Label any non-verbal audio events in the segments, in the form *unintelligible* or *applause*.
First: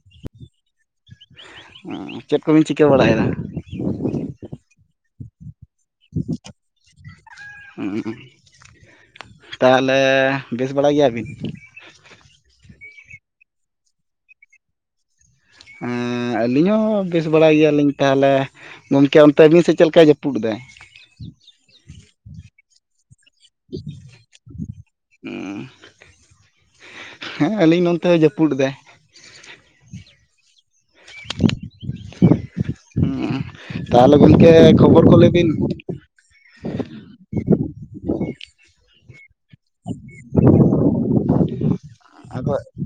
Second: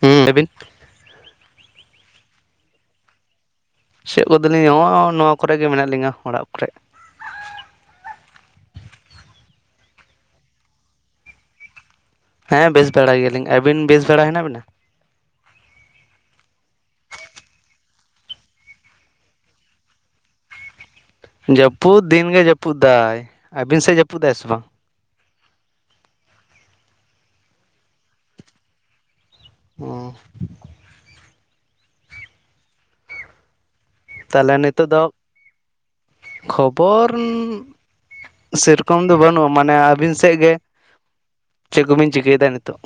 ᱦᱩᱸ ᱟᱹᱵᱤᱱ? ᱪᱮᱫ ᱠᱚᱵᱤᱱ ᱪᱤᱠᱟᱹ ᱵᱟᱲᱟᱭᱮᱫᱟ? ᱪᱮᱫ ᱠᱚᱫᱚᱞᱤᱧ ᱱᱚᱜᱼᱚᱭ, ᱱᱚᱣᱟ ᱠᱚᱨᱮ ᱜᱮ ᱢᱮᱱᱟᱜ ᱞᱤᱧᱟᱹ ᱚᱲᱟᱜ ᱠᱚᱨᱮ᱾ ᱛᱟᱦᱚᱞᱮ ᱵᱮᱥ ᱵᱟᱲᱟ ᱜᱮᱭᱟᱵᱤᱱ? ᱦᱮᱸ ᱵᱮᱥ ᱵᱟᱲᱟ ᱜᱮᱭᱟᱞᱤᱧ, ᱟᱹᱵᱤᱱ ᱵᱮᱥ ᱵᱮᱲᱟ ᱦᱮᱱᱟᱜ ᱵᱤᱱᱟ? ᱟᱹᱞᱤᱧ ᱦᱚᱸ ᱵᱮᱥ ᱵᱟᱲᱟ ᱜᱮᱭᱟᱞᱤᱧ ᱛᱟᱦᱚᱞᱮ᱾ ᱜᱚᱢᱠᱮ ᱚᱱᱛᱮ ᱟᱵᱤᱱ ᱥᱮᱫ, ᱪᱮᱫ ᱞᱮᱠᱟᱭ ᱡᱟᱹᱯᱩᱫ ᱮᱫᱟᱭ? ᱡᱟᱹᱯᱩᱫ ᱫᱤᱱᱜᱮ ᱡᱟᱹᱯᱩᱫ ᱫᱟᱭ, ᱟᱹᱵᱤᱱ ᱥᱮᱫ ᱡᱟᱹᱯᱩᱫ ᱫᱟᱭ ᱥᱮ ᱵᱟᱝ? ᱦᱮᱸ ᱟᱹᱞᱤᱧ ᱱᱚᱱᱛᱮ ᱦᱚᱸ ᱡᱟᱹᱯᱩᱫ ᱮᱫᱟᱭ᱾ ᱚᱸ ᱚ ᱸ ᱛᱟᱦᱚᱞᱮ ᱜᱚᱢᱠᱮ ᱱᱤᱛᱚᱜ ᱫᱚ ᱠᱷᱚᱵᱚᱨ ᱠᱚ ᱞᱟᱹᱭ ᱵᱤᱱ? ᱠᱷᱚᱵᱚᱨ ᱥᱮᱨᱚᱠᱚᱢ ᱫᱚ ᱵᱟᱹᱱᱩᱜᱼᱟ᱾ ᱢᱟᱱᱮ ᱟᱹᱵᱤᱱ ᱥᱮᱫ ᱜᱮ, ᱪᱮᱫ ᱠᱚᱵᱤᱱ ᱪᱤᱠᱟᱹᱭᱮᱫᱟ ᱟᱫᱚ ᱱᱤᱛᱚᱜ?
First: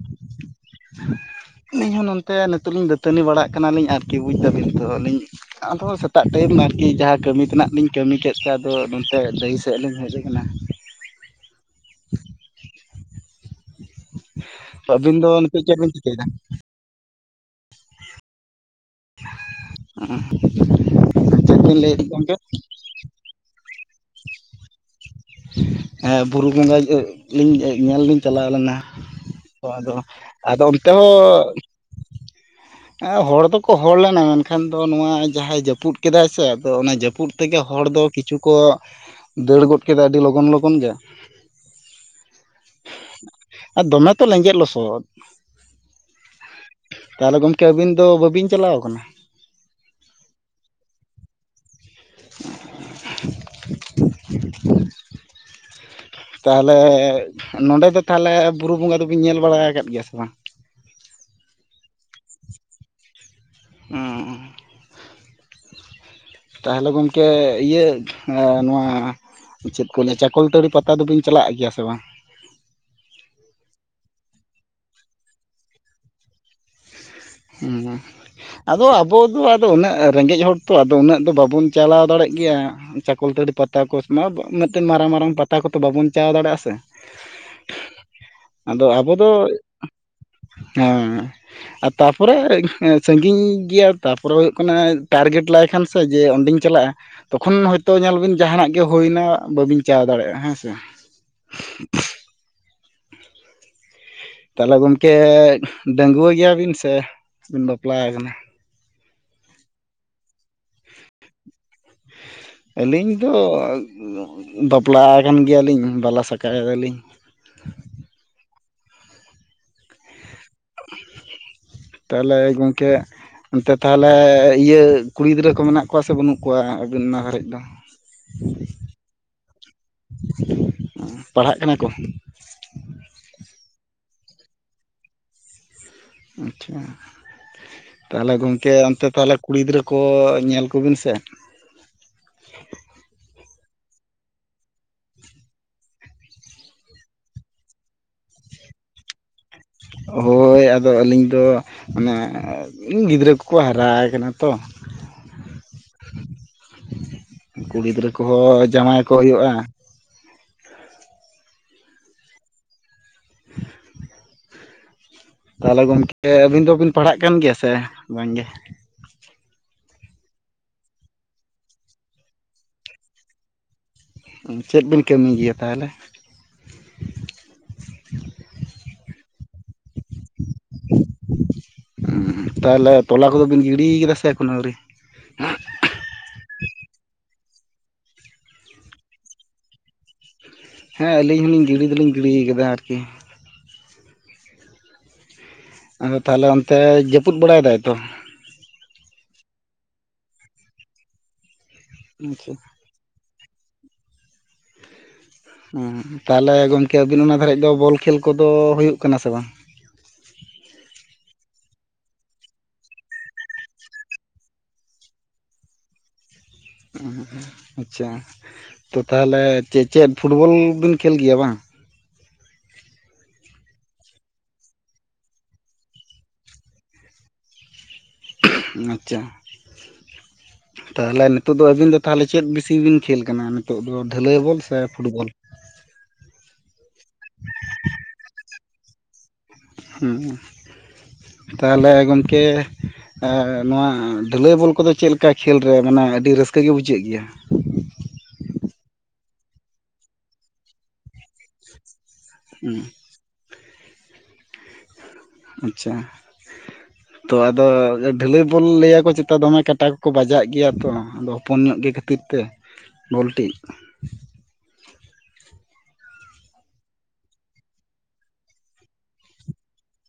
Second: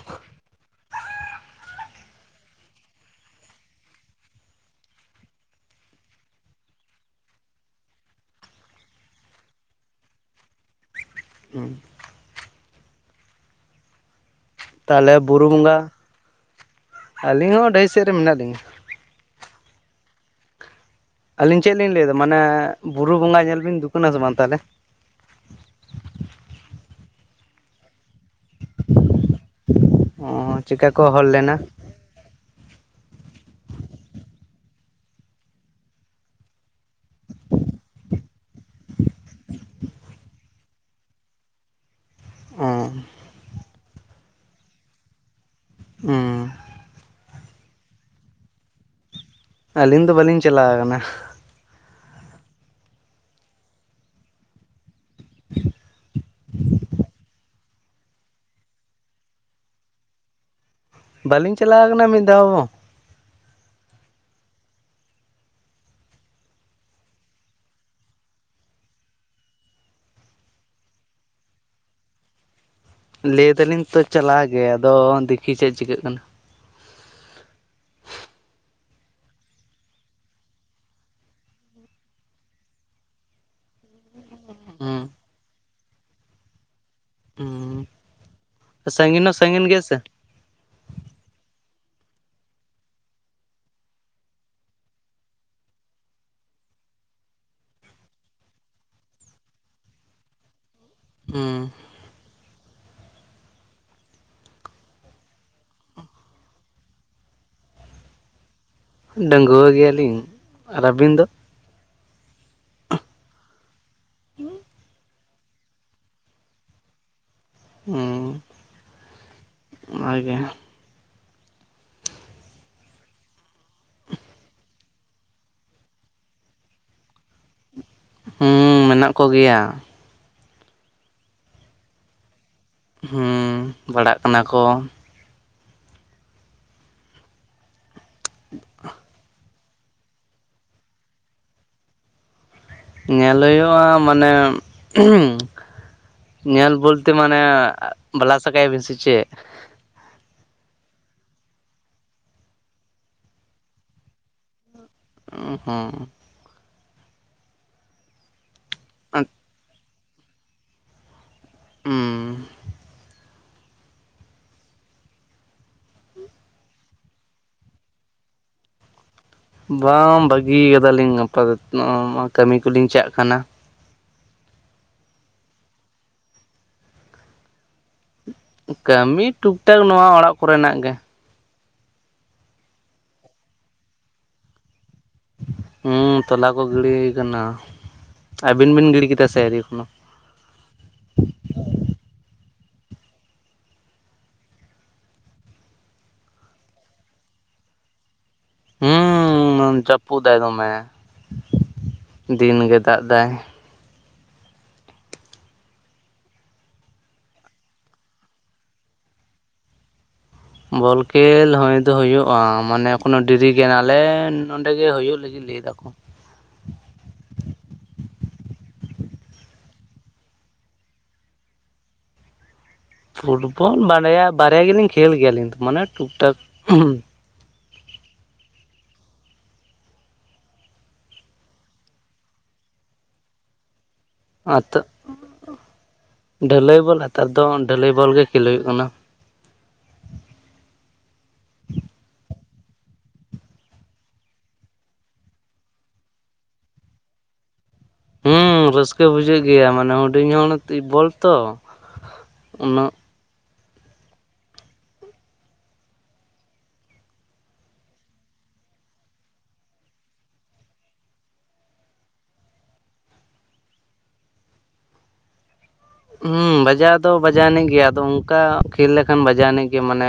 ᱟᱹᱞᱤᱧ ᱦᱚᱸ ᱱᱚᱛᱮ ᱱᱤᱛᱳᱜ ᱞᱤᱧ, ᱫᱟᱹᱛᱟᱹᱱᱤ ᱵᱟᱲᱟᱜ ᱠᱟᱱᱟᱞᱤᱧ, ᱟᱨᱠᱤ ᱵᱩᱡ ᱫᱟᱵᱤᱱ ᱛᱚ ᱟᱹᱞᱤᱧ ᱟᱫᱚ ᱥᱮᱛᱟᱜ ᱴᱟᱭᱤᱢ ᱟᱨᱠᱤ ᱡᱟᱦᱟᱸ, ᱠᱟᱹᱢᱤ ᱛᱮᱱᱟᱜ ᱞᱤᱧ ᱠᱟᱹᱢᱤ ᱠᱮᱫ ᱛᱮ, ᱟᱫᱚ ᱱᱚᱛᱮ ᱰᱟᱹᱦᱤ ᱥᱮᱫ ᱞᱤᱧ ᱦᱮᱡ ᱠᱟᱱᱟ᱾ ᱦᱩᱸ, ᱛᱟᱦᱚᱞᱮ ᱟᱵᱤᱱ ᱫᱚ ᱵᱩᱨᱩ ᱱᱤᱛᱳᱜ ᱪᱮᱫ ᱵᱚᱸᱜᱟ ᱵᱤᱱ ᱪᱤᱠᱟᱹᱭᱟ? ᱟᱹᱞᱤᱧ ᱦᱚᱸ ᱰᱟᱹᱦᱤ ᱥᱮᱫ ᱨᱮ ᱢᱮᱱᱟᱜ ᱞᱤᱧᱟᱹ ᱦᱩᱸ *unintelligible* ᱟᱹᱞᱤᱧ ᱪᱮᱫ ᱞᱤᱧ ᱞᱟᱹᱭ ᱫᱟ, ᱢᱟᱱᱮ ᱵᱩᱨᱩ ᱵᱚᱸᱜᱟ ᱧᱮᱞ ᱵᱤᱱ ᱫᱩᱠᱟᱹᱱᱟ ᱥᱮ ᱵᱟᱝ ᱛᱟᱦᱚᱞᱮ? ᱦᱮᱸᱵᱩᱨᱩ ᱵᱚᱸᱜᱟ ᱞᱤᱧ ᱧᱮᱞᱤᱧ ᱪᱟᱞᱟᱣ ᱞᱮᱱᱟ ᱟᱫᱚ ᱚ ᱟᱫᱚ ᱚᱱᱛᱮ ᱪᱮᱠᱟ ᱠᱚ ᱦᱚᱸ ᱦᱚᱲ ᱞᱮᱱᱟ ᱦᱚᱲ ᱫᱚᱠᱚ ᱦᱚᱲ ᱞᱮᱱᱟ ᱢᱮᱱᱠᱷᱟᱱ ᱫᱚ ᱱᱚᱣᱟ ᱡᱟᱦᱟᱸᱭ ᱡᱟᱹᱯᱩᱫ ᱠᱮᱫᱟᱭ ᱥᱮ ᱟᱫᱚ ᱚᱱᱟ ᱡᱟᱹᱯᱩᱫ ᱛᱮᱜᱮ ᱦᱚᱲ ᱫᱚ ᱠᱤᱪᱷᱩ ᱠᱚ ᱫᱟᱹᱲ ᱜᱚᱫ ᱠᱮᱫᱟ ᱟᱹᱰᱤ ᱞᱚᱜᱚᱱ ᱞᱚᱜᱚᱱ ᱜᱮ᱾ ᱚᱸ ᱟᱨ ᱫᱚᱢᱮ ᱛᱚ ᱞᱮᱸᱡᱮᱫ ᱞᱚᱥᱚᱫ᱾ ᱦᱩᱸ ᱛᱟᱦᱞᱮ ᱜᱚᱢᱠᱮ ᱟᱹᱵᱤᱱ ᱫᱚ ᱵᱟᱹᱵᱤᱱ ᱪᱟᱞᱟᱣ ᱠᱟᱱᱟ? ᱟᱹᱞᱤᱧ ᱫᱚ ᱵᱟᱹᱞᱤᱧ ᱪᱟᱞᱟ ᱠᱟᱱᱟ᱾ *inaudible* *inaudible* ᱛᱟᱦᱚᱞᱮ ᱱᱚᱸᱰᱮ ᱫᱚ ᱛᱟᱦᱚᱞᱮ ᱵᱩᱨᱩ ᱵᱚᱸᱜᱟ ᱫᱚᱵᱤᱱ ᱧᱮᱞ ᱵᱟᱲᱟ ᱟᱠᱟᱫ ᱜᱮᱭᱟ ᱥᱮ ᱵᱟᱝ? ᱵᱟᱹᱞᱤᱧ ᱪᱟᱞᱟᱣ ᱠᱟᱱᱟ ᱢᱤᱫ ᱫᱷᱟᱣ ᱦᱚᱸ᱾ ᱩᱸ ᱛᱟᱦᱚᱞᱮ ᱜᱚᱢᱠᱮ ᱤᱭᱟᱹ ᱱᱚᱣᱟ ᱪᱮᱫ ᱠᱚ ᱞᱮᱭᱟ ᱪᱟᱠᱚᱞ ᱛᱟᱹᱲᱤ ᱯᱟᱛᱟ ᱫᱚᱵᱤᱱ ᱪᱟᱞᱟᱜ ᱜᱮᱭᱟ ᱥᱮ ᱵᱟᱝ? ᱞᱮᱭ ᱫᱟᱞᱤᱧ ᱛᱚ ᱪᱟᱞᱟ ᱜᱮ ᱟᱫᱚ ᱫᱮᱠᱷᱤ ᱪᱮᱜ ᱪᱤᱠᱟᱹᱜ ᱠᱟᱱᱟ᱾ ᱦᱩᱸ ᱟᱫᱚ ᱟᱵᱚ ᱫᱚ ᱟᱫᱚ ᱩᱱᱟᱹᱜ ᱨᱮᱸᱜᱮᱡ ᱦᱚᱲ ᱛᱚ ᱟᱫᱚ ᱩᱱᱟᱹᱜ ᱫᱚ ᱵᱟᱵᱚᱱ ᱪᱟᱞᱟᱣ ᱫᱟᱲᱮᱜ ᱜᱮᱭᱟ᱾ ᱪᱟᱠᱚᱞ ᱛᱟᱹᱨᱤ ᱯᱟᱛᱟ ᱠᱚ ᱢᱟᱵ ᱢᱤᱫᱴᱮᱱ ᱦᱩᱸ ᱢᱟᱨᱟᱝ ᱢᱟᱨᱟᱝ ᱯᱟᱛᱟ ᱠᱚᱛᱚ ᱵᱟᱵᱚᱱ ᱪᱟᱣ ᱫᱟᱲᱮᱭᱟᱜ-ᱟ ᱥᱮ᱾ ᱦᱩᱸ ᱟᱫᱚ ᱟᱵᱚ ᱥᱟᱺᱜᱤᱧ ᱫᱚ ᱦᱚᱸ ᱥᱟᱺᱜᱤᱧ ᱜᱮᱭᱟ ᱥᱮ ᱦᱮᱸ ᱟᱨ ᱛᱟᱨᱯᱚᱨᱮ ᱥᱟᱺᱜᱤᱧ ᱜᱮᱭᱟ ᱛᱟᱨᱯᱚᱨᱮ ᱦᱩᱭᱩᱜ ᱠᱟᱱᱟ ᱴᱟᱨᱜᱮᱴ ᱞᱟᱭ ᱠᱷᱟᱱ ᱥᱮ ᱡᱮ ᱚᱸᱰᱮᱧ ᱪᱟᱞᱟᱜ-ᱟ᱾ ᱛᱚᱠᱷᱚᱱ ᱦᱳᱭ ᱛᱳ ᱧᱮᱞ ᱵᱤᱱ ᱡᱟᱦᱱᱟᱜ ᱜᱮ ᱦᱳᱭᱱᱟ ᱵᱟᱹᱵᱤᱱ ᱪᱟ ᱫᱟᱲᱮᱭᱟᱜ-ᱟ ᱦᱮᱸ ᱥᱮ᱾ ᱦᱩᱸ *inaudible* ᱛᱟᱦᱚᱞᱮ ᱜᱚᱢᱠᱮ ᱰᱟᱜᱩᱣᱟᱹ ᱜᱮᱭᱟᱵᱤᱱ ᱥᱮ ᱵᱤᱱ ᱵᱟᱯᱞᱟᱣ ᱠᱟᱱᱟ? ᱰᱟᱺᱜᱩᱣᱟᱹ ᱜᱮᱭᱟᱞᱤᱧ ᱟᱨ ᱟᱹᱵᱤᱱ ᱫᱚ? ᱟᱹᱞᱤᱧ ᱫᱚ ᱵᱟᱯᱞᱟ ᱠᱟᱱ ᱜᱮᱭᱟᱞᱤᱧ ᱵᱟᱞᱟ ᱥᱟᱠᱟᱭ ᱟᱞᱤᱧ᱾ ᱦᱚᱸ ᱚᱱᱟ ᱜᱮ᱾ ᱛᱟᱦᱚᱞᱮ ᱜᱚᱝᱠᱮ ᱚᱱᱛᱮ ᱛᱟᱦᱚᱞᱮ ᱤᱭᱟᱹ ᱠᱩᱲᱤ ᱜᱤᱫᱽᱨᱟᱹ ᱠᱚ ᱢᱮᱱᱟᱜ ᱠᱚᱣᱟ ᱥᱮ ᱵᱟᱹᱱᱩᱜ ᱠᱚᱣᱟ ᱟᱵᱤᱱ ᱚᱱᱟ ᱜᱷᱟᱨᱮᱡ ᱫᱚ? ᱦᱩᱸ ᱢᱮᱱᱟᱜ ᱠᱚ ᱜᱮᱭᱟ᱾ ᱯᱟᱲᱦᱟᱜ ᱠᱟᱱᱟ ᱠᱚ? ᱦᱩᱸ ᱯᱟᱲᱦᱟᱜ ᱠᱟᱱᱟ ᱠᱚ᱾ ᱟᱪᱪᱷᱟ ᱛᱟᱦᱚᱞᱮ ᱜᱚᱝᱠᱮ ᱚᱱᱛᱮ ᱛᱟᱦᱚᱞᱮ ᱠᱩᱲᱤ ᱜᱤᱫᱽᱨᱟᱹ ᱠᱚ ᱧᱮᱞ ᱠᱚᱵᱤᱱ ᱥᱮ᱾ ᱧᱮᱞ ᱦᱳᱭᱳᱜ-ᱟ ᱢᱟᱱᱮ ᱧᱮᱞ ᱵᱚᱞᱛᱮ ᱢᱟᱱᱮ ᱵᱟᱞᱟ ᱥᱟᱠᱟᱭ ᱟᱵᱤᱱ ᱥᱮ ᱪᱮᱫ? ᱦᱳᱭ ᱟᱫᱚ ᱟᱹᱞᱤᱧ ᱫᱚ᱾ ᱢᱟᱱᱮ ᱜᱤᱫᱽᱨᱟᱹ ᱠᱚᱠᱚ ᱦᱟᱨᱟᱣ ᱠᱟᱱᱟ ᱛᱚ᱾ ᱚ ᱦᱚᱸ ᱠᱩᱲᱤ ᱜᱤᱫᱽᱨᱟᱹ ᱠᱚᱦᱚᱸ ᱡᱟᱶᱟᱭ ᱠᱚ ᱦᱳᱭᱳᱜ-ᱟ᱾ ᱩᱸ ᱛᱟᱦᱚᱞᱮ ᱜᱚᱝᱠᱮ ᱟᱹᱵᱤᱱ ᱫᱚᱵᱤᱱ ᱯᱟᱲᱦᱟᱜ ᱠᱟᱱ ᱜᱮᱭᱟ ᱥᱮ ᱵᱟᱝ ᱜᱮ? ᱵᱟᱝ ᱵᱷᱟᱹᱜᱤ ᱠᱟᱫᱟᱞᱤᱧ ᱟᱯᱟᱛᱚᱛᱚ ᱠᱟᱹᱢᱤ ᱠᱩᱞᱤᱧ ᱪᱟᱜ ᱠᱟᱱᱟ᱾ ᱪᱮᱫ ᱵᱤᱱ ᱠᱟᱹᱢᱤ ᱜᱮᱭᱟ ᱛᱟᱦᱚᱞᱮ? ᱠᱟᱹᱢᱤ ᱴᱩᱠᱴᱟᱠ ᱱᱚᱣᱟ ᱚᱲᱟᱜ ᱠᱚᱨᱮᱱᱟᱜ ᱜᱮ᱾ ᱛᱟᱞᱦᱮ ᱛᱚᱞᱟ ᱠᱚᱫᱚ ᱵᱤᱱ ᱜᱤᱲᱤ ᱠᱟᱫᱟ ᱥᱮ ᱮᱠᱷᱮᱱᱳ ᱟᱹᱣᱨᱤ? ᱦᱩᱸ ᱛᱚᱞᱟ ᱠᱚ ᱜᱤᱲᱤ ᱦᱩᱭ ᱠᱟᱱᱟ ᱟᱹᱵᱤᱱ ᱵᱤᱱ ᱜᱤᱲᱤ ᱠᱮᱫᱟ ᱥᱮ ᱟᱹᱣᱨᱤ ᱮᱠᱷᱳᱱᱳ? ᱦᱮᱸ ᱟᱹᱞᱤᱧ ᱦᱚᱸᱞᱤᱧ ᱜᱤᱲᱤ ᱫᱩᱞᱤᱧ ᱜᱤᱰᱤ ᱠᱟᱫᱟ ᱟᱨᱠᱤ। ᱟᱫᱚ ᱛᱟᱞᱦᱮ ᱚᱱᱛᱮ ᱡᱟᱹᱯᱩᱫ ᱵᱟᱲᱟᱭ ᱫᱟᱭ ᱛᱚ ᱦᱩᱸᱻ ᱡᱟᱯᱩᱫ ᱫᱟᱭ ᱫᱚᱢᱮ ᱟᱪᱪᱷᱟ ᱫᱤᱱ ᱜᱮ ᱫᱟᱜ ᱫᱟᱭ। ᱦᱩᱸ। ᱛᱟᱞᱦᱮ ᱜᱚᱢᱠᱮ ᱟᱹᱵᱤᱱ ᱚᱱᱟ ᱫᱷᱟᱨᱮᱡ ᱫᱚ ᱵᱚᱞ ᱠᱷᱮᱞ ᱠᱚᱫᱚ ᱦᱩᱭᱩᱜ ᱠᱟᱱᱟ ᱥᱮ ᱵᱟᱝ? ᱵᱚᱞ ᱠᱷᱮᱞ ᱦᱳᱭ ᱫᱚ ᱦᱳᱭᱳᱜᱼᱟ ᱢᱟᱱᱮ ᱮᱠᱷᱚᱱᱚ ᱰᱮᱨᱤ ᱜᱮᱭᱟ ᱟᱞᱮ ᱱᱚᱸᱰᱮ ᱜᱮ ᱦᱳᱭᱳᱜ ᱞᱟᱹᱜᱤᱫ ᱞᱮᱭ ᱫᱟᱠᱚ ᱟᱪᱪᱷᱟ ᱛᱚ ᱛᱟᱞᱦᱮ ᱪᱮᱜ ᱪᱮᱜ ᱯᱷᱩᱴᱵᱚᱞ ᱵᱤᱱ ᱠᱷᱮᱞ ᱜᱮᱭᱟ ᱵᱟᱝ? ᱯᱷᱩᱴᱵᱚᱞ ᱵᱟᱲᱭᱟ ᱵᱟᱨᱭᱟ ᱜᱮᱞᱤᱧ ᱠᱷᱮᱞ ᱜᱮᱭᱟ ᱟᱞᱤᱧ ᱫᱚ ᱢᱟᱱᱮ ᱴᱩᱠ ᱴᱟᱠ ᱟᱪᱪᱷᱟ ᱛᱟᱞᱦᱮ ᱱᱤᱛᱚᱜ ᱫᱚ ᱟᱹᱵᱤᱱ ᱫᱚ ᱛᱟᱞᱦᱮ ᱪᱮᱫ ᱵᱤᱥᱤ ᱵᱤᱱ ᱠᱷᱮᱞ ᱠᱟᱱᱟ ᱱᱤᱛᱚᱜ ᱫᱚ ᱰᱷᱟᱹᱞᱟᱹᱭ ᱵᱚᱞ ᱥᱮ ᱟᱛᱚ ᱯᱷᱩᱴᱵᱚᱞ? ᱰᱷᱟᱹᱞᱟᱹᱭ ᱵᱚᱞ ᱱᱮᱛᱟᱨ ᱫᱚ ᱰᱷᱟᱹᱞᱟᱹᱭ ᱵᱚᱞ ᱜᱮ ᱠᱷᱮᱞ ᱦᱩᱭᱩᱜ ᱠᱟᱱᱟ ᱾ ᱦᱩᱸ ᱛᱟᱞᱦᱮ ᱜᱚᱝᱠᱮ ᱮ ᱱᱚᱣᱟ ᱰᱷᱟᱹᱞᱟᱹᱭ ᱵᱚᱞ ᱠᱚᱫᱚ ᱪᱮᱫ ᱞᱮᱠᱟ ᱠᱷᱮᱞ ᱨᱮ ᱢᱟᱱᱮ ᱟᱹᱰᱤ ᱨᱟᱹᱥᱠᱟᱹ ᱜᱮ ᱵᱩᱡᱷᱟᱹᱜ ᱜᱮᱭᱟ? ᱦᱩᱸ ᱨᱟᱹᱥᱠᱟᱹ ᱵᱩᱡᱷᱟᱹᱜ ᱜᱮᱭᱟ ᱢᱟᱱᱮ ᱦᱩᱰᱤᱧ ᱦᱚᱲ ᱵᱚᱞ ᱛᱚ ᱦᱩᱸ ᱩᱱᱟᱹᱜ ᱟᱪᱪᱷᱟ ᱛᱚ ᱟᱫᱚ ᱰᱷᱟᱹᱞᱟᱹᱭ ᱵᱚᱞ ᱞᱟᱹᱭᱟᱠᱚ ᱪᱮᱛᱟ ᱫᱚᱢᱮ ᱠᱟᱴᱟ ᱠᱚᱠᱚ ᱵᱟᱡᱟᱜ ᱜᱮᱭᱟ ᱛᱚ ᱟᱫᱚ ᱦᱚᱯᱚᱱ ᱧᱚᱜ ᱜᱮ ᱠᱷᱟᱹᱛᱤᱨ ᱛᱮ ᱵᱚᱞ ᱴᱤᱡ ᱦᱩᱸ ᱵᱟᱡᱟᱣ ᱫᱚ ᱵᱟᱡᱟᱣ ᱟᱱᱤᱡ ᱜᱮᱭᱟ ᱟᱫᱚ ᱚᱱᱠᱟ ᱠᱷᱮᱞ ᱞᱮᱠᱷᱟᱱ ᱵᱟᱡᱟᱣ ᱟᱱᱤᱡ ᱜᱮ ᱢᱟᱱᱮ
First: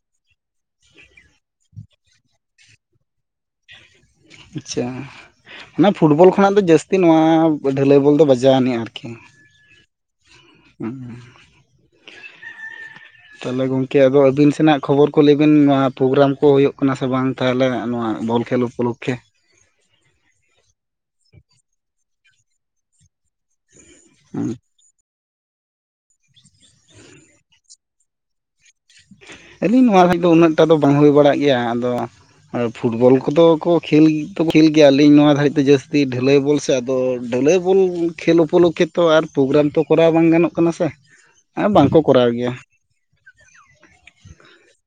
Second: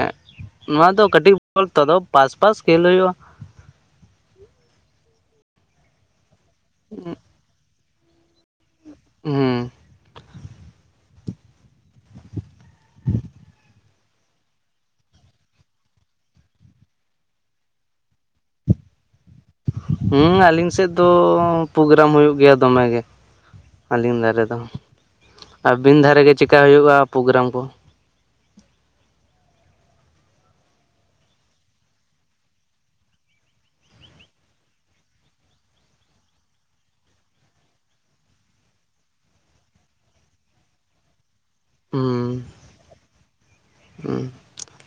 ᱱᱚᱣᱟ ᱫᱚ ᱠᱟᱹᱴᱤᱡ ᱵᱚᱞ ᱛᱚ ᱟᱫᱚ ᱯᱟᱥᱯᱟᱥ ᱠᱷᱮᱞ ᱦᱳᱭᱳᱜᱼᱟ ᱾ ᱟᱪᱪᱷᱟ ᱚᱱᱟ ᱯᱷᱩᱴᱵᱚᱞ ᱠᱷᱚᱱᱟᱜ ᱫᱚ ᱡᱟᱹᱥᱛᱤ ᱱᱚᱣᱟ ᱰᱷᱟᱹᱞᱟᱹᱭ ᱵᱚᱞ ᱫᱚ ᱵᱟᱡᱟᱣ ᱟᱹᱱᱤᱡᱼᱟ ᱟᱨᱠᱤ ᱦᱩᱸ *inaudible* *inaudible* ᱛᱟᱞᱦᱮ ᱜᱚᱝᱠᱮ ᱟᱫᱚ ᱟᱹᱵᱤᱱ ᱥᱮᱱᱟᱜ ᱠᱷᱚᱵᱚᱨ ᱠᱚ ᱞᱟᱹᱭ ᱵᱤᱱ ᱱᱚᱣᱟ ᱯᱨᱳᱜᱨᱟᱢ ᱠᱚ ᱦᱩᱭᱩᱜ ᱠᱟᱱᱟ ᱥᱮ ᱵᱟᱝ ᱛᱟᱞᱦᱮ ᱱᱚᱣᱟ ᱵᱚᱞ ᱠᱷᱮᱞ ᱯᱚᱠᱠᱷᱮ ᱦᱩᱸ ᱟᱹᱞᱤᱧ ᱥᱮᱫ ᱫᱚᱻ ᱯᱨᱳᱜᱨᱟᱢ ᱦᱩᱭᱩᱜ ᱜᱮᱭᱟ ᱫᱚᱢᱮᱜᱮ ᱾ ᱟᱹᱞᱤᱧ ᱫᱷᱟᱨᱮ ᱫᱚ ᱟᱹᱵᱤᱱ ᱫᱷᱟᱨᱮ ᱜᱮ ᱪᱮᱠᱟ ᱦᱳᱭᱳᱜᱼᱟ ᱯᱨᱳᱜᱨᱟᱢ ᱠᱚ? ᱟᱹᱞᱤᱧ ᱱᱚᱣᱟ ᱫᱷᱟᱨᱮ ᱫᱚ ᱩᱱᱟᱹᱜᱴᱟ ᱫᱚ ᱵᱟᱝ ᱦᱩᱭ ᱵᱟᱲᱟᱜ ᱜᱮᱭᱟ ᱟᱫᱚ ᱯᱷᱩᱴᱵᱚᱞ ᱠᱚᱫᱚ ᱠᱚ ᱠᱷᱮᱞ ᱫᱚᱠᱚ ᱠᱷᱮᱞ ᱜᱮᱭᱟ ᱟᱹᱞᱤᱧ ᱱᱚᱣᱟ ᱫᱷᱟᱹᱨᱤᱡ ᱫᱚ ᱡᱟᱹᱥᱛᱤ ᱰᱷᱟᱹᱞᱟᱹᱭ ᱵᱚᱞ ᱥᱮ ᱛᱚ ᱟᱫᱚ ᱰᱷᱟᱹᱞᱟᱹᱭ ᱵᱚᱞ ᱠᱷᱮᱞ ᱩᱯᱚᱞᱚᱠᱠᱷᱮ ᱛᱚ ᱟᱨ ᱯᱨᱳᱜᱨᱟᱢ ᱛᱚ ᱠᱚᱨᱟᱣ ᱵᱟᱝ ᱜᱟᱱᱚᱜ ᱠᱟᱱᱟ ᱥᱮ ᱟ ᱵᱟᱝᱠᱚ ᱠᱚᱨᱟᱣ ᱦᱩᱸ ᱜᱮᱭᱟ ᱾ ᱦᱩᱸ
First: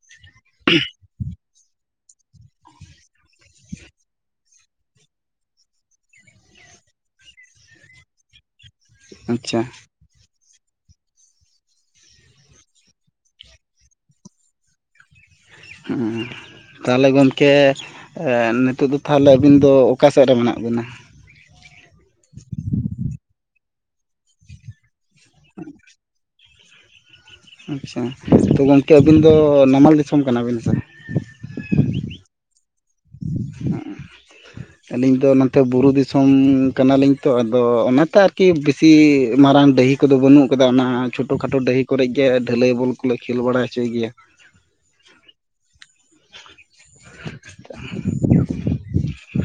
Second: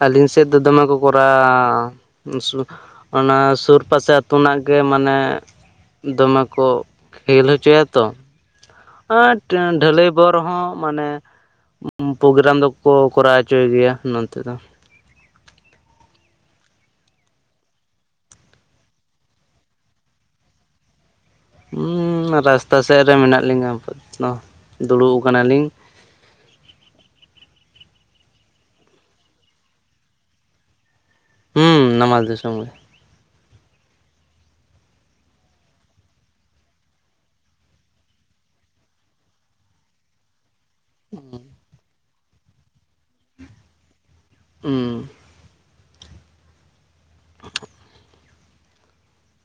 ᱟᱹᱞᱤᱧ ᱥᱮᱫ ᱫᱚ ᱫᱚᱢᱮ ᱠᱚ ᱠᱚᱨᱟᱣᱼᱟᱻ ᱥᱩᱨ ᱚᱱᱟ ᱥᱩᱨ ᱯᱟᱥᱮ ᱟᱹᱛᱩ ᱨᱮᱱᱟᱜ ᱜᱮ ᱢᱟᱱᱮ ᱫᱚᱢᱮ ᱠᱚ ᱠᱷᱮᱞ ᱦᱚᱪᱚᱭᱟ ᱛᱚ ᱟᱴ ᱟᱪᱪᱷᱟ ᱰᱷᱟᱹᱞᱟᱹᱭ ᱵᱚ ᱨᱮᱦᱚᱸ ᱢᱟᱱᱮ ᱯᱳᱜᱮᱨᱟᱢ ᱫᱚᱠᱚ ᱠᱚᱨᱟᱣ ᱦᱚᱪᱚᱭ ᱜᱮᱭᱟ ᱱᱚᱱᱛᱮ ᱫᱚ। ᱦᱩᱸ ᱛᱟᱞᱦᱮ ᱜᱚᱢᱠᱮ ᱮ ᱱᱤᱛᱳᱜ ᱫᱚ ᱛᱟᱞᱦᱮ ᱟᱹᱵᱤᱱ ᱫᱚ ᱚᱠᱟ ᱥᱮᱫ ᱨᱮ ᱢᱮᱱᱟᱜ ᱵᱤᱱᱟ? ᱩᱸᱻ ᱨᱟᱥᱛᱟ ᱥᱮᱫ ᱨᱮ ᱢᱮᱱᱟᱜ ᱞᱤᱧᱟᱹ ᱟᱯᱟᱛᱚᱛ ᱫᱩᱲᱩᱵ ᱟᱠᱟᱱᱟᱞᱤᱧ ᱾ ᱟᱪᱪᱷᱟ ᱛᱚ ᱜᱚᱢᱠᱮ ᱟᱹᱵᱤᱱ ᱫᱚ ᱱᱟᱢᱟᱞ ᱫᱤᱥᱚᱢ ᱠᱟᱱᱟᱵᱤᱱ ᱥᱮ? ᱦᱩᱸ ᱱᱟᱢᱟᱞ ᱫᱤᱥᱚᱢ ᱜᱮ। ᱦᱮ ᱟᱹᱞᱤᱧ ᱫᱚ ᱚᱱᱟᱛᱮ ᱵᱩᱨᱩ ᱫᱤᱥᱚᱢ ᱠᱟᱱᱟᱞᱤᱧ ᱛᱚ ᱟᱫᱚ ᱚᱱᱟᱛᱮ ᱟᱨᱠᱤ ᱵᱤᱥᱤ ᱢᱟᱨᱟᱝ ᱰᱟᱹᱦᱤ ᱠᱚᱫᱚ ᱵᱟᱹᱱᱩᱜ ᱟᱠᱟᱫᱟ, ᱚᱱᱟ ᱪᱷᱳᱴᱳ ᱠᱷᱟᱴᱳ ᱰᱟᱹᱦᱤ ᱠᱚᱨᱮ ᱜᱮ ᱰᱷᱟᱹᱞᱟᱹᱭ ᱵᱚᱞ ᱠᱚᱞᱮ ᱠᱷᱮᱞ ᱵᱟᱲᱟ ᱦᱚᱪᱚᱭ ᱜᱮᱭᱟ ᱾ ᱦᱩᱸ *inaudible*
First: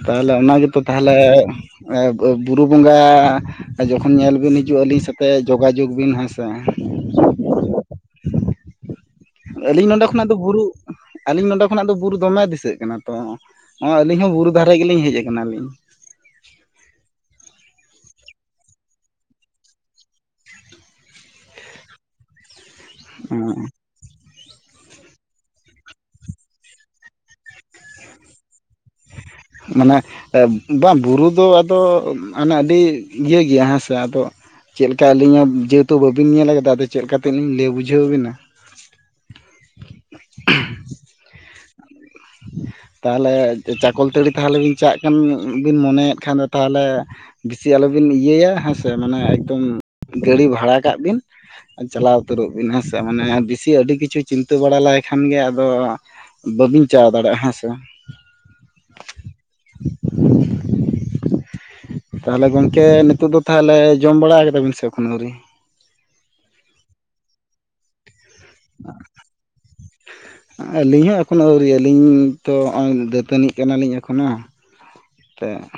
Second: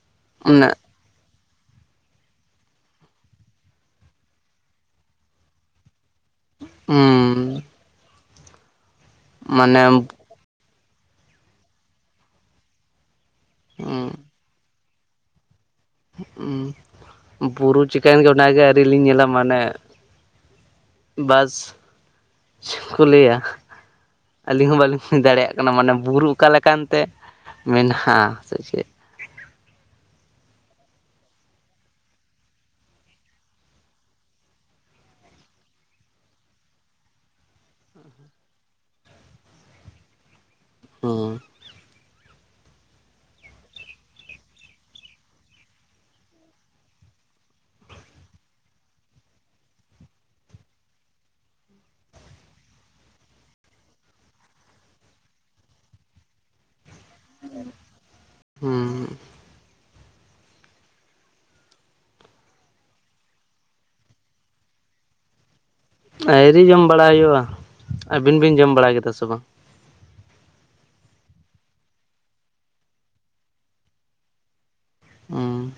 ᱛᱟᱦᱚᱞᱮ ᱚᱱᱟ ᱜᱮ ᱚᱱᱮ ᱛᱚ ᱛᱟᱦᱚᱞᱮ ᱵᱩᱨᱩ ᱵᱚᱸᱜᱟ ᱡᱚᱠᱷᱚᱱ ᱧᱮᱞ ᱵᱤᱱ ᱦᱤᱡᱩᱜᱼᱟ, ᱟᱹᱞᱤᱧ ᱥᱟᱛᱮᱜ ᱡᱳᱜᱟᱡᱳᱜᱽ ᱵᱤᱱ ᱦᱮᱸ ᱥᱮ ᱾ ᱩᱸ ᱟᱹᱞᱤᱧ ᱱᱚᱸᱰᱮ ᱠᱷᱚᱱᱟᱜ ᱫᱚ ᱵᱩᱨᱩ ᱟᱹᱞᱤᱧ ᱱᱚᱸᱰᱮ ᱠᱷᱚᱱᱟᱜ ᱫᱚ ᱵᱩᱨᱩ ᱫᱚᱢᱮ ᱫᱤᱥᱟᱹᱜ ᱠᱟᱱᱟ ᱾ ᱛᱚ ᱟᱹᱞᱤᱧ ᱦᱚᱸ ᱵᱩᱨᱩ ᱫᱷᱟᱨᱮ ᱜᱮᱞᱤᱧ ᱦᱮᱡ ᱟᱠᱟᱱᱟᱞᱤᱧ ᱾ ᱦᱩᱸ ᱵᱩᱨᱩ ᱪᱤᱠᱟᱹᱭᱮᱱ ᱜᱮ ᱚᱱᱟᱜᱮ ᱟᱹᱣᱨᱤ ᱞᱤᱧ ᱧᱮᱞᱟ ᱢᱟᱱᱮ ᱵᱟᱥ ᱪᱮᱠᱚ ᱞᱟᱹᱭᱟ ᱟᱹᱞᱤᱧ ᱦᱚᱸ ᱵᱟᱹᱞᱤᱧ ᱵᱩᱡ ᱫᱟᱲᱮᱭᱟᱜ ᱠᱟᱱᱟ, ᱢᱟᱱᱮ ᱵᱩᱨᱩ ᱚᱠᱟ ᱞᱮᱠᱟᱱ ᱛᱮ ᱢᱮᱱᱟᱜᱼᱟ ᱥᱮ ᱪᱮᱫ? ᱢᱟᱱᱮ ᱵᱟᱝ ᱵᱩᱨᱩ ᱫᱚ ᱟᱫᱚ ᱦᱟᱱᱮ ᱟᱹᱰᱤ ᱤᱭᱟᱹ ᱜᱮᱭᱟ ᱦᱮᱸ ᱥᱮ ᱟᱫᱚ ᱪᱮᱫ ᱞᱮᱠᱟ ᱟᱹᱞᱤᱧᱟᱜ ᱡᱮᱦᱮᱛᱩ ᱵᱟᱵᱤᱱ ᱧᱮᱞ ᱟᱠᱟᱫᱟ, ᱟᱫᱚ ᱪᱮᱫ ᱞᱮᱠᱟ ᱛᱮ ᱞᱤᱧ ᱞᱟᱹᱭ ᱵᱩᱡᱷᱟᱹᱣ ᱟᱵᱤᱱᱟ ᱦᱚᱸ *inaudible* ᱛᱟᱦᱚᱞᱮ ᱪᱟᱠᱚᱞᱛᱟᱹᱲᱤ ᱛᱟᱦᱚᱞᱮ ᱵᱤᱱ ᱪᱟᱜ ᱠᱟᱱ ᱵᱤᱱ ᱢᱚᱱᱮᱭᱮᱫ ᱠᱷᱟᱱ ᱫᱚ ᱛᱟᱦᱚᱞᱮ ᱵᱮᱥᱤ ᱟᱞᱚᱵᱤᱱ ᱤᱭᱟᱹᱭᱟ ᱦᱮᱸ ᱥᱮ ᱢᱟᱱᱮ ᱮᱠᱫᱚᱢ ᱜᱟᱹᱲᱤ ᱵᱷᱟᱲᱟ ᱠᱟᱜ ᱵᱤᱱ ᱪᱟᱞᱟᱣ ᱩᱛᱟᱹᱨᱚᱜ ᱵᱤᱱ ᱦᱮᱸ ᱥᱮ ᱢᱟᱱᱮ ᱵᱮᱥᱤ ᱟᱹᱰᱤ ᱠᱤᱪᱷᱩ ᱪᱤᱱᱛᱟ ᱵᱟᱲᱟ ᱞᱮᱠᱷᱟᱱ ᱜᱮ ᱟᱫᱚ ᱵᱟᱹᱵᱤᱱ ᱪᱟ ᱫᱟᱲᱮᱭᱟᱜᱼᱟ ᱦᱮᱸ ᱥᱮ ᱦᱩᱸ ᱾ *inaudible* ᱛᱟᱦᱚᱞᱮ ᱜᱚᱝᱠᱮ ᱱᱤᱛᱚᱜ ᱫᱚ ᱛᱟᱦᱚᱞᱮ ᱡᱚᱢ ᱵᱟᱲᱟ ᱠᱟᱫᱟᱵᱤᱱ ᱥᱮ ᱮᱠᱷᱚᱱᱚ ᱟᱹᱣᱨᱤ? ᱟᱹᱭᱨᱤ ᱡᱚᱢ ᱵᱟᱲᱟ ᱦᱩᱭᱩᱜᱼᱟ, ᱟᱹᱵᱤᱱ ᱵᱤᱱ ᱡᱚᱢ ᱵᱟᱲᱟ ᱠᱮᱫᱟ ᱥᱮ ᱵᱟᱝ? *inaudible* ᱟᱹᱞᱤᱧ ᱦᱚᱸ ᱮᱠᱷᱚᱱᱚ ᱟᱹᱣᱨᱤ ᱟᱹᱞᱤᱧ ᱛᱚ, ᱱᱚᱜᱼᱚᱭ ᱫᱟᱹᱛᱟᱹᱱᱤᱜ ᱠᱟᱱᱟᱞᱤᱧ ᱮᱠᱷᱚᱱᱚ ᱛᱮ ᱦᱩᱸ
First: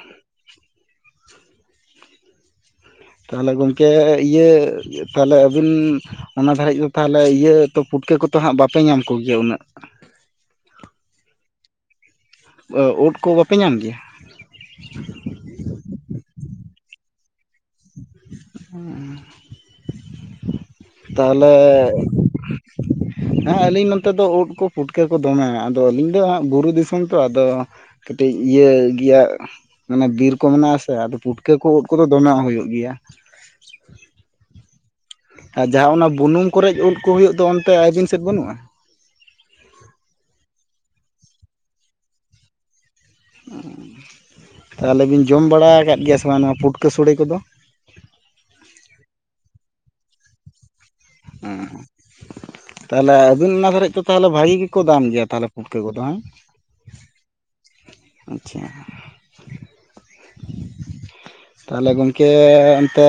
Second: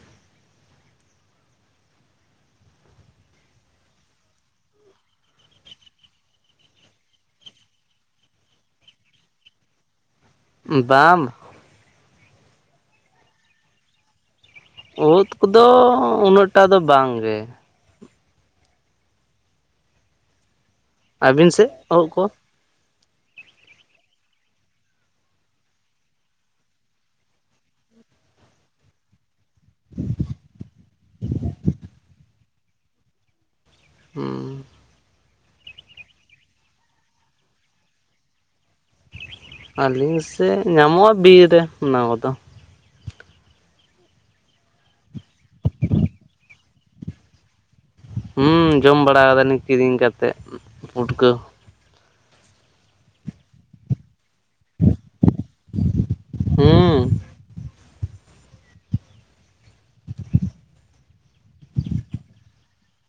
ᱛᱟᱦᱚᱞᱮ ᱜᱚᱢᱠᱮ ᱤᱭᱟᱹ ᱛᱟᱦᱚᱞᱮ ᱟᱵᱤᱱ ᱚᱱᱟ ᱫᱷᱟᱹᱨᱮᱡ ᱫᱚ ᱛᱟᱦᱚᱞᱮ ᱤᱭᱟᱹ ᱛᱚ, ᱯᱩᱴᱠᱟᱹ ᱠᱚᱫᱚ ᱦᱟᱸᱜ ᱵᱟᱯᱮ ᱧᱟᱢ ᱠᱚᱜᱮᱭᱟ ᱩᱱᱟᱹᱜ? ᱵᱟᱝ ᱩᱫᱽ ᱠᱚ ᱵᱟᱯᱮ ᱧᱟᱢ ᱜᱮᱭᱟ? ᱩᱫᱽ ᱠᱚᱫᱚ ᱩᱱᱟᱹᱜᱴᱟ ᱫᱚ ᱵᱟᱝ ᱜᱮ ᱾ ᱦᱩᱸ ᱟᱹᱵᱤᱱ ᱛᱟᱦᱚᱞᱮ ᱥᱮᱫ ᱩᱫ ᱠᱚ? *inaudible* ᱦᱮᱸ ᱟᱹᱞᱤᱧ ᱱᱚᱛᱮ ᱫᱚ ᱩᱫᱽ ᱠᱚ ᱯᱩᱴᱠᱟᱹ ᱠᱚ ᱫᱚᱢᱮ, ᱟᱫᱚ ᱟᱹᱞᱤᱧ ᱫᱚ ᱦᱟᱸᱜ ᱵᱩᱨᱩ ᱫᱤᱥᱚᱢ ᱛᱚ ᱟᱫᱚ ᱠᱟᱹᱴᱤᱡ ᱤᱭᱟᱹ ᱜᱮᱭᱟ ᱢᱟᱱᱮ ᱵᱤᱨ ᱠᱚ ᱢᱮᱱᱟᱜᱼᱟ ᱥᱮ, ᱟᱫᱚ ᱯᱩᱴᱠᱟᱹ ᱠᱚ ᱩᱫ ᱠᱚᱫᱚ ᱫᱚᱢᱮ ᱦᱩᱭᱩᱜᱼᱟ᱾ ᱜᱮᱭᱟ ᱾ ᱦᱩᱸ ᱾ ᱟᱨ ᱡᱟᱦᱟᱸ ᱚᱱᱟ ᱵᱩᱱᱩᱢ ᱠᱚᱨᱮ ᱩᱫᱽ ᱠᱚ ᱦᱩᱭᱩᱜ ᱫᱚ, ᱚᱱᱛᱮ ᱟᱹᱵᱤᱱ ᱥᱮᱫ ᱵᱟᱹᱱᱩᱜᱼᱟ? ᱟᱹᱞᱤᱧ ᱥᱮ ᱧᱟᱢᱚᱜᱼᱟ, ᱵᱤᱨ ᱨᱮ ᱚᱱᱟ ᱠᱚᱫᱚ ᱾ ᱛᱟᱦᱚᱞᱮ ᱵᱤᱱ ᱡᱚᱢ ᱵᱟᱲᱟ ᱟᱠᱟᱫ ᱜᱮᱭᱟ ᱥᱮ ᱵᱟᱝ ᱱᱚᱣᱟ ᱯᱩᱴᱠᱟᱹ ᱥᱚᱲᱮ ᱠᱚᱫᱚ? ᱦᱩᱸ ᱡᱚᱢ ᱵᱟᱲᱟ ᱫᱟᱞᱤᱧ ᱠᱤᱨᱤᱧ ᱠᱟᱛᱮᱫ ᱯᱩᱴᱠᱟᱹ ᱾ ᱦᱮᱸ ᱛᱟᱦᱚᱞᱮ ᱟᱹᱵᱤᱱ ᱢᱟ *inaudible* ᱛᱟᱦᱚᱞᱮ ᱵᱷᱟᱹᱜᱤ ᱜᱮᱠᱚ ᱫᱟᱢ ᱜᱮᱭᱟ ᱛᱟᱦᱚᱞᱮ ᱯᱩᱴᱠᱟᱹ ᱠᱚᱫᱚ ᱦᱮᱸ ᱦᱩᱸ᱾ ᱾ ᱟᱪᱪᱷᱟ ᱾ ᱛᱟᱦᱚᱞᱮ ᱜᱚᱢᱠᱮ ᱮᱱᱛᱮ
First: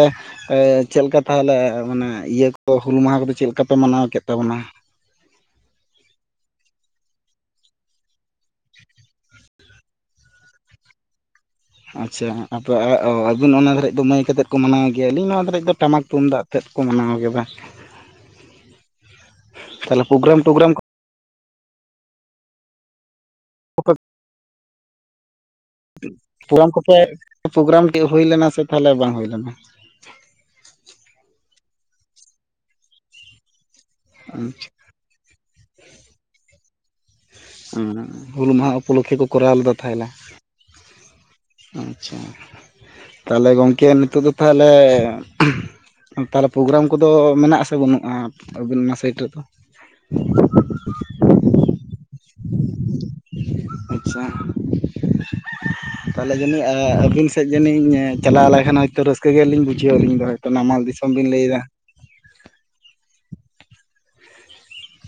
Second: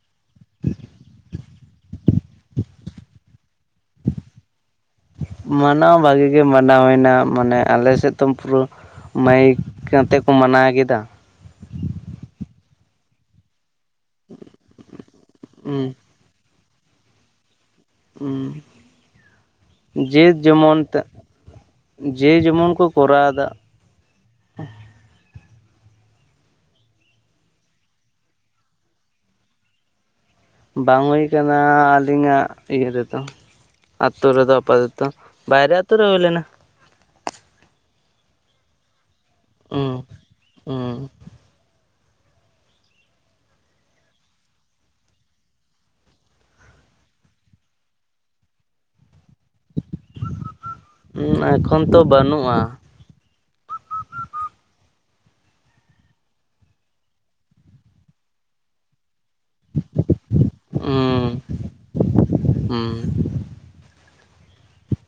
ᱪᱮᱫ ᱞᱮᱠᱟ ᱛᱟᱦᱚᱞᱮ ᱢᱟᱱᱮ ᱤᱭᱟᱹ ᱠᱚ ᱛᱚ ᱦᱩᱞ ᱢᱟᱦᱟ ᱠᱚᱫᱚ ᱪᱮᱫ ᱞᱮᱠᱟ ᱯᱮ ᱢᱟᱱᱟᱣ ᱠᱮᱫ ᱛᱟᱵᱚᱱᱟ ᱾ ᱢᱟᱱᱟᱣ ᱵᱷᱟᱹᱜᱤ ᱜᱮ ᱢᱟᱱᱟᱣᱱᱟ, ᱢᱟᱱᱮ ᱟᱞᱮ ᱥᱮᱫ ᱫᱚᱢ ᱯᱩᱨᱟ ᱢᱟᱹᱭᱤᱠ ᱠᱟᱛᱮ ᱠᱚ ᱢᱟᱱᱟᱣ ᱠᱮᱫᱟ᱾ ᱟᱪᱪᱷᱟ ᱛᱯᱚᱨᱮ *unintelligible* ᱟᱹᱵᱤᱱ ᱚᱱᱟ ᱫᱷᱟᱨᱤᱡ ᱫᱚ ᱢᱟᱹᱭᱤᱠ ᱠᱟᱛᱮᱫ ᱠᱚ ᱢᱟᱱᱟᱣ ᱜᱮᱭᱟ, ᱟᱹᱞᱤᱧ ᱱᱚᱣᱟ ᱫᱷᱟᱨᱤᱡ ᱫᱚ ᱦᱩᱸ ᱴᱟᱢᱟᱠ ᱛᱩᱢᱫᱟᱜ, ᱛᱮᱫ ᱠᱚ ᱢᱟᱱᱟᱣ ᱠᱮᱫᱟ᱾ ᱛᱟᱦᱚᱞᱮ ᱦᱮᱸ ᱡᱮ ᱯᱨᱳᱜᱨᱟᱢ ᱴᱳᱜᱨᱟᱢ ᱡᱮᱢᱚᱱ ᱴᱟ ᱡᱮ ᱡᱮᱢᱚᱱ ᱠᱚ ᱠᱚᱨᱟᱣ ᱮᱫᱟ᱾ ᱠᱚᱯᱮ ᱯᱨᱳᱨᱟᱢ ᱠᱚᱯᱮ, ᱯᱨᱳᱜᱨᱟᱢ ᱠᱮ ᱦᱩᱭ ᱞᱮᱱᱟ ᱥᱮ ᱛᱟᱦᱞᱮ ᱵᱟᱝ ᱦᱩᱭ ᱞᱮᱱᱟ? ᱵᱟᱝ ᱦᱩᱭ ᱠᱟᱱᱟ, ᱟᱹᱞᱤᱧᱟᱜ ᱤᱭᱟᱹ ᱨᱮᱫᱚ, ᱟᱹᱛᱳ ᱨᱮᱫᱚ ᱟᱯᱟᱛᱚᱛᱚ ᱛᱚ ᱵᱟᱭᱨᱮ ᱟᱛᱳ ᱨᱮ ᱦᱩᱭ ᱞᱮᱱᱟ᱾ ᱦᱩ ᱦᱩᱞ ᱢᱟᱦᱟ ᱩᱯᱞᱚᱠᱷᱮ ᱠᱚ ᱠᱚᱨᱟᱣ ᱞᱮᱫᱟ ᱚ, ᱚ ᱟᱪᱷᱟ, ᱛᱟᱦᱚᱞᱮ ᱜᱚᱝᱠᱮ ᱱᱤᱛᱳᱜ ᱫᱚ ᱛᱟᱦᱚᱞᱮ ᱛᱟᱦᱞᱮ ᱯᱨᱳᱜᱨᱟᱢ ᱠᱚᱫᱚ ᱢᱮᱱᱟᱜ ᱟᱥᱮ ᱵᱟᱹᱱᱩᱜᱼᱟ, ᱟᱹᱵᱤᱱ ᱚᱱᱟ ᱥᱟᱭᱤᱴ ᱨᱮᱫᱚ? ᱦᱮᱸ ᱮᱠᱷᱚᱱ ᱛᱚ ᱵᱟᱹᱱᱩᱜᱼᱟ᱾ ᱟᱪᱪᱷᱟ, ᱛᱟᱦᱞᱮ ᱡᱟᱹᱱᱤᱡ, ᱟᱹᱵᱤᱱ ᱥᱮᱫ ᱡᱟᱹᱱᱤᱧ ᱪᱟᱞᱟᱣ ᱞᱮᱱᱠᱷᱟᱱ ᱦᱳᱭᱛᱳ, ᱨᱟᱹᱥᱠᱟᱹ ᱜᱮᱞᱤᱧ ᱵᱩᱡᱷᱟᱹᱣᱟ ᱟᱹᱞᱤᱧ ᱫᱚ ᱦᱳᱭ ᱦᱩᱸ ᱦᱩᱸ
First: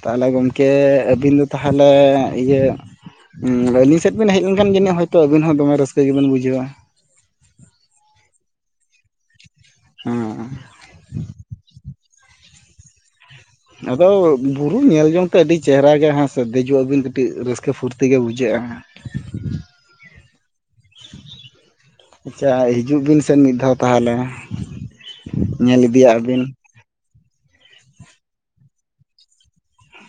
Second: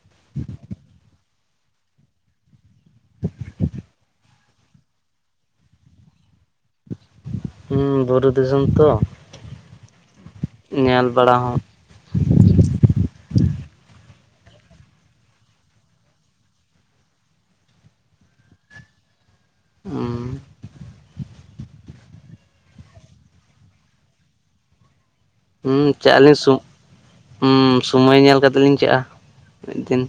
ᱛᱟᱦᱚᱞᱮ ᱜᱚᱢᱠᱮ, ᱟᱹᱵᱤᱱ ᱫᱚ ᱛᱟᱦᱚᱞᱮ ᱤᱭᱟᱹ ᱟᱹᱞᱤᱧ ᱥᱮᱫ ᱵᱮᱱ ᱦᱮᱡ ᱞᱮᱱᱠᱷᱟᱱ ᱡᱟᱹᱱᱤᱡ ᱦᱳᱭᱛᱳ, ᱟᱵᱤᱱ ᱦᱚᱸ ᱫᱚᱢᱮ ᱨᱟᱹᱥᱠᱟᱹ ᱜᱮᱵᱤᱱ ᱵᱩᱡᱷᱟᱹᱣᱟ᱾ ᱦᱩᱸ ᱵᱩᱨᱩ ᱫᱤᱥᱚᱢ ᱛᱚ᱾ ᱦᱩᱸ ᱧᱮᱞ ᱵᱟᱲᱟ ᱦᱚᱸ ᱟᱫᱚ ᱵᱩᱨᱩ ᱧᱮᱞ ᱡᱚᱝ ᱛᱮ ᱟᱹᱰᱤ ᱪᱮᱦᱟᱨᱟ ᱜᱮ ᱦᱮᱸᱥᱮ, ᱫᱮᱡᱚᱜ ᱟᱵᱤᱱ ᱠᱟᱹᱴᱤᱡ ᱨᱟᱹᱥᱠᱟᱹ ᱯᱷᱩᱨᱛᱤ ᱜᱮ ᱵᱩᱡᱟᱹᱜᱼᱟ᱾ *inaudible* ᱦᱩᱸ ᱟᱪᱪᱷᱟ ᱦᱤᱡᱩᱜ ᱵᱤᱱ ᱥᱮ ᱢᱤᱫ ᱫᱷᱟᱣ ᱛᱟᱦᱚᱞᱮ᱾ ᱦᱩᱸ ᱧᱮᱞ ᱪᱟᱜ ᱤᱫᱤᱭᱟᱜ ᱟᱹᱞᱤᱧ ᱵᱤᱱ᱾ ᱥᱩ ᱦᱩᱸ ᱥᱚᱢᱚᱭ ᱧᱮᱞ ᱠᱟᱛᱮ ᱞᱤᱧ ᱪᱟᱜᱼᱟ, ᱢᱤᱫ ᱫᱤᱱ᱾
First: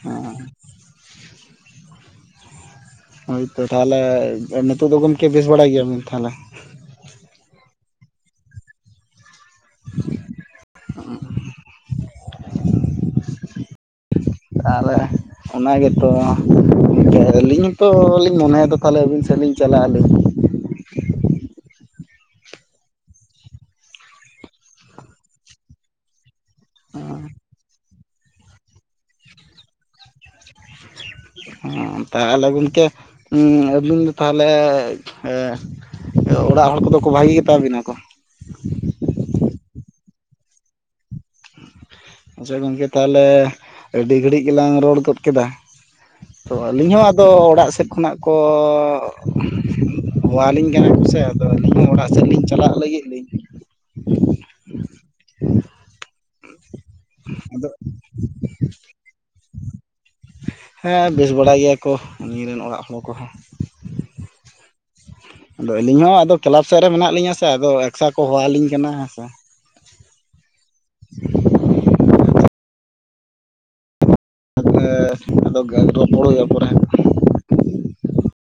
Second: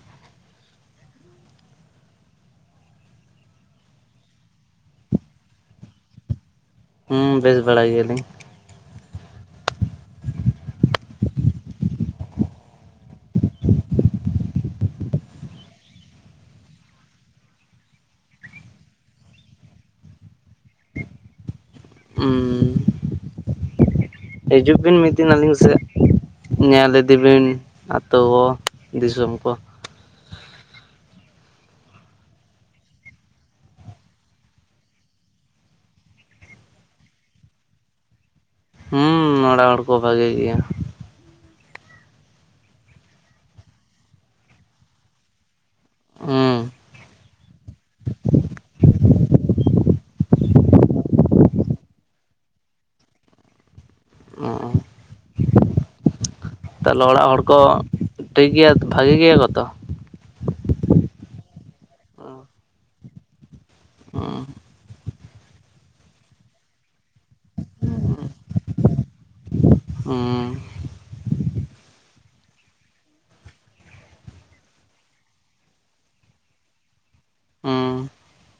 ᱦᱳᱭᱛᱚ, ᱛᱟᱦᱚᱞᱮ ᱱᱤᱛᱚᱜ ᱫᱚ ᱜᱚᱢᱠᱮ, ᱵᱮᱥ ᱵᱟᱲᱟᱭ ᱜᱤᱭᱟᱵᱮᱱ ᱛᱟᱦᱚᱞᱮ? ᱦᱩᱸ ᱵᱮᱥ ᱵᱟᱲᱟ ᱜᱮᱭᱟᱞᱤᱧ᱾ ᱦᱩᱸ *unintelligible* ᱠᱟᱨᱮ ᱚᱱᱟ ᱜᱮᱛᱚ, ᱟᱹᱞᱤᱧ ᱦᱚᱸᱛᱚ ᱞᱤᱧ ᱢᱚᱱᱮ ᱫᱟ ᱛᱟᱦᱚᱞᱮ ᱟᱹᱵᱤᱱ ᱥᱮᱫ ᱞᱤᱧ ᱪᱟᱞᱟᱜ ᱟᱹᱞᱤᱧ᱾ ᱦᱩᱸ, ᱦᱤᱡᱩᱜ ᱵᱤᱱ ᱢᱤᱫ ᱫᱤᱱ ᱟᱹᱞᱤᱧ ᱥᱮᱫ, ᱧᱮᱞ ᱤᱫᱤ ᱵᱤᱱ, ᱟᱛᱳ ᱠᱚ, ᱫᱤᱥᱚᱢ ᱠᱚ᱾ *inaudible* ᱦᱩᱸ, ᱛᱟᱦᱚᱞᱮ ᱜᱚᱝᱠᱮ ᱦᱩᱸ ᱟᱹᱵᱤᱱ ᱫᱚ ᱛᱟᱦᱚᱞᱮ ᱮ ᱚᱲᱟᱜ ᱦᱚᱲ ᱠᱚᱫᱚ ᱠᱚ ᱵᱷᱟᱜᱤ ᱜᱮᱛᱟ ᱵᱤᱱᱟ ᱠᱚ? ᱦᱩᱸ ᱚᱲᱟᱜ ᱦᱚᱲ ᱠᱚ ᱵᱷᱟᱜᱤ ᱜᱤᱭᱟ᱾ ᱟᱪᱪᱷᱟ ᱜᱚᱝᱠᱮ ᱛᱟᱦᱚᱞᱮ, ᱟᱹᱰᱤ ᱜᱷᱟᱹᱲᱤᱡ ᱜᱮᱞᱟᱝ ᱨᱚᱲ ᱜᱚᱫ ᱠᱮᱫᱟ᱾ ᱛᱚ ᱦᱩᱸ ᱟᱹᱞᱤᱧ ᱦᱚᱸ ᱟᱫᱚ ᱚᱲᱟᱜ ᱥᱮᱫ ᱠᱷᱚᱱᱟᱜ ᱠᱚ, ᱦᱚᱣᱟ ᱞᱤᱧ ᱠᱟᱱᱟ ᱠᱚᱥᱮ, ᱟᱫᱚ ᱟᱹᱞᱤᱧ ᱦᱚᱸ ᱚᱲᱟᱜ ᱥᱮᱫ ᱞᱤᱧ ᱪᱟᱞᱟᱜ ᱞᱟᱹᱜᱤᱫ᱾ ᱞᱤᱧ ᱚᱻ ᱛᱟᱦᱞᱮ ᱚᱲᱟᱜ ᱦᱚᱲ ᱠᱚ ᱟᱫᱚ ᱴᱷᱤᱠ ᱜᱮᱭᱟ, ᱵᱷᱟᱜᱤ ᱜᱮᱭᱟ ᱠᱚ ᱛᱚ? ᱦᱮᱸ ᱵᱮᱥ ᱵᱟᱲᱟ ᱜᱮᱭᱟ ᱠᱚ, ᱟᱞᱤᱧ ᱨᱮᱱ ᱚᱲᱟᱜ ᱦᱚᱲ ᱠᱚᱦᱚᱸ᱾ ᱚᱻ ᱟᱫᱚ ᱟᱹᱞᱤᱧ ᱦᱚᱸ ᱟᱫᱚ ᱠᱮᱞᱟᱵᱽ ᱥᱮᱫ ᱨᱮ ᱢᱮᱱᱟᱜ ᱞᱤᱧᱟ ᱥᱮ ᱟᱫᱚ ᱮᱠᱥᱟ ᱠᱚ ᱦᱚᱣᱟ ᱞᱤᱧ ᱠᱟᱱᱟ ᱦᱮᱸ ᱥᱮ ᱾ ᱩᱸ᱾ ᱟᱫᱚ ᱨᱚᱯᱚᱲ ᱦᱩᱭᱩᱜᱼᱟ ᱯᱚᱨᱮ ᱦᱟᱸᱜ ᱾ ᱦᱩᱸ ᱾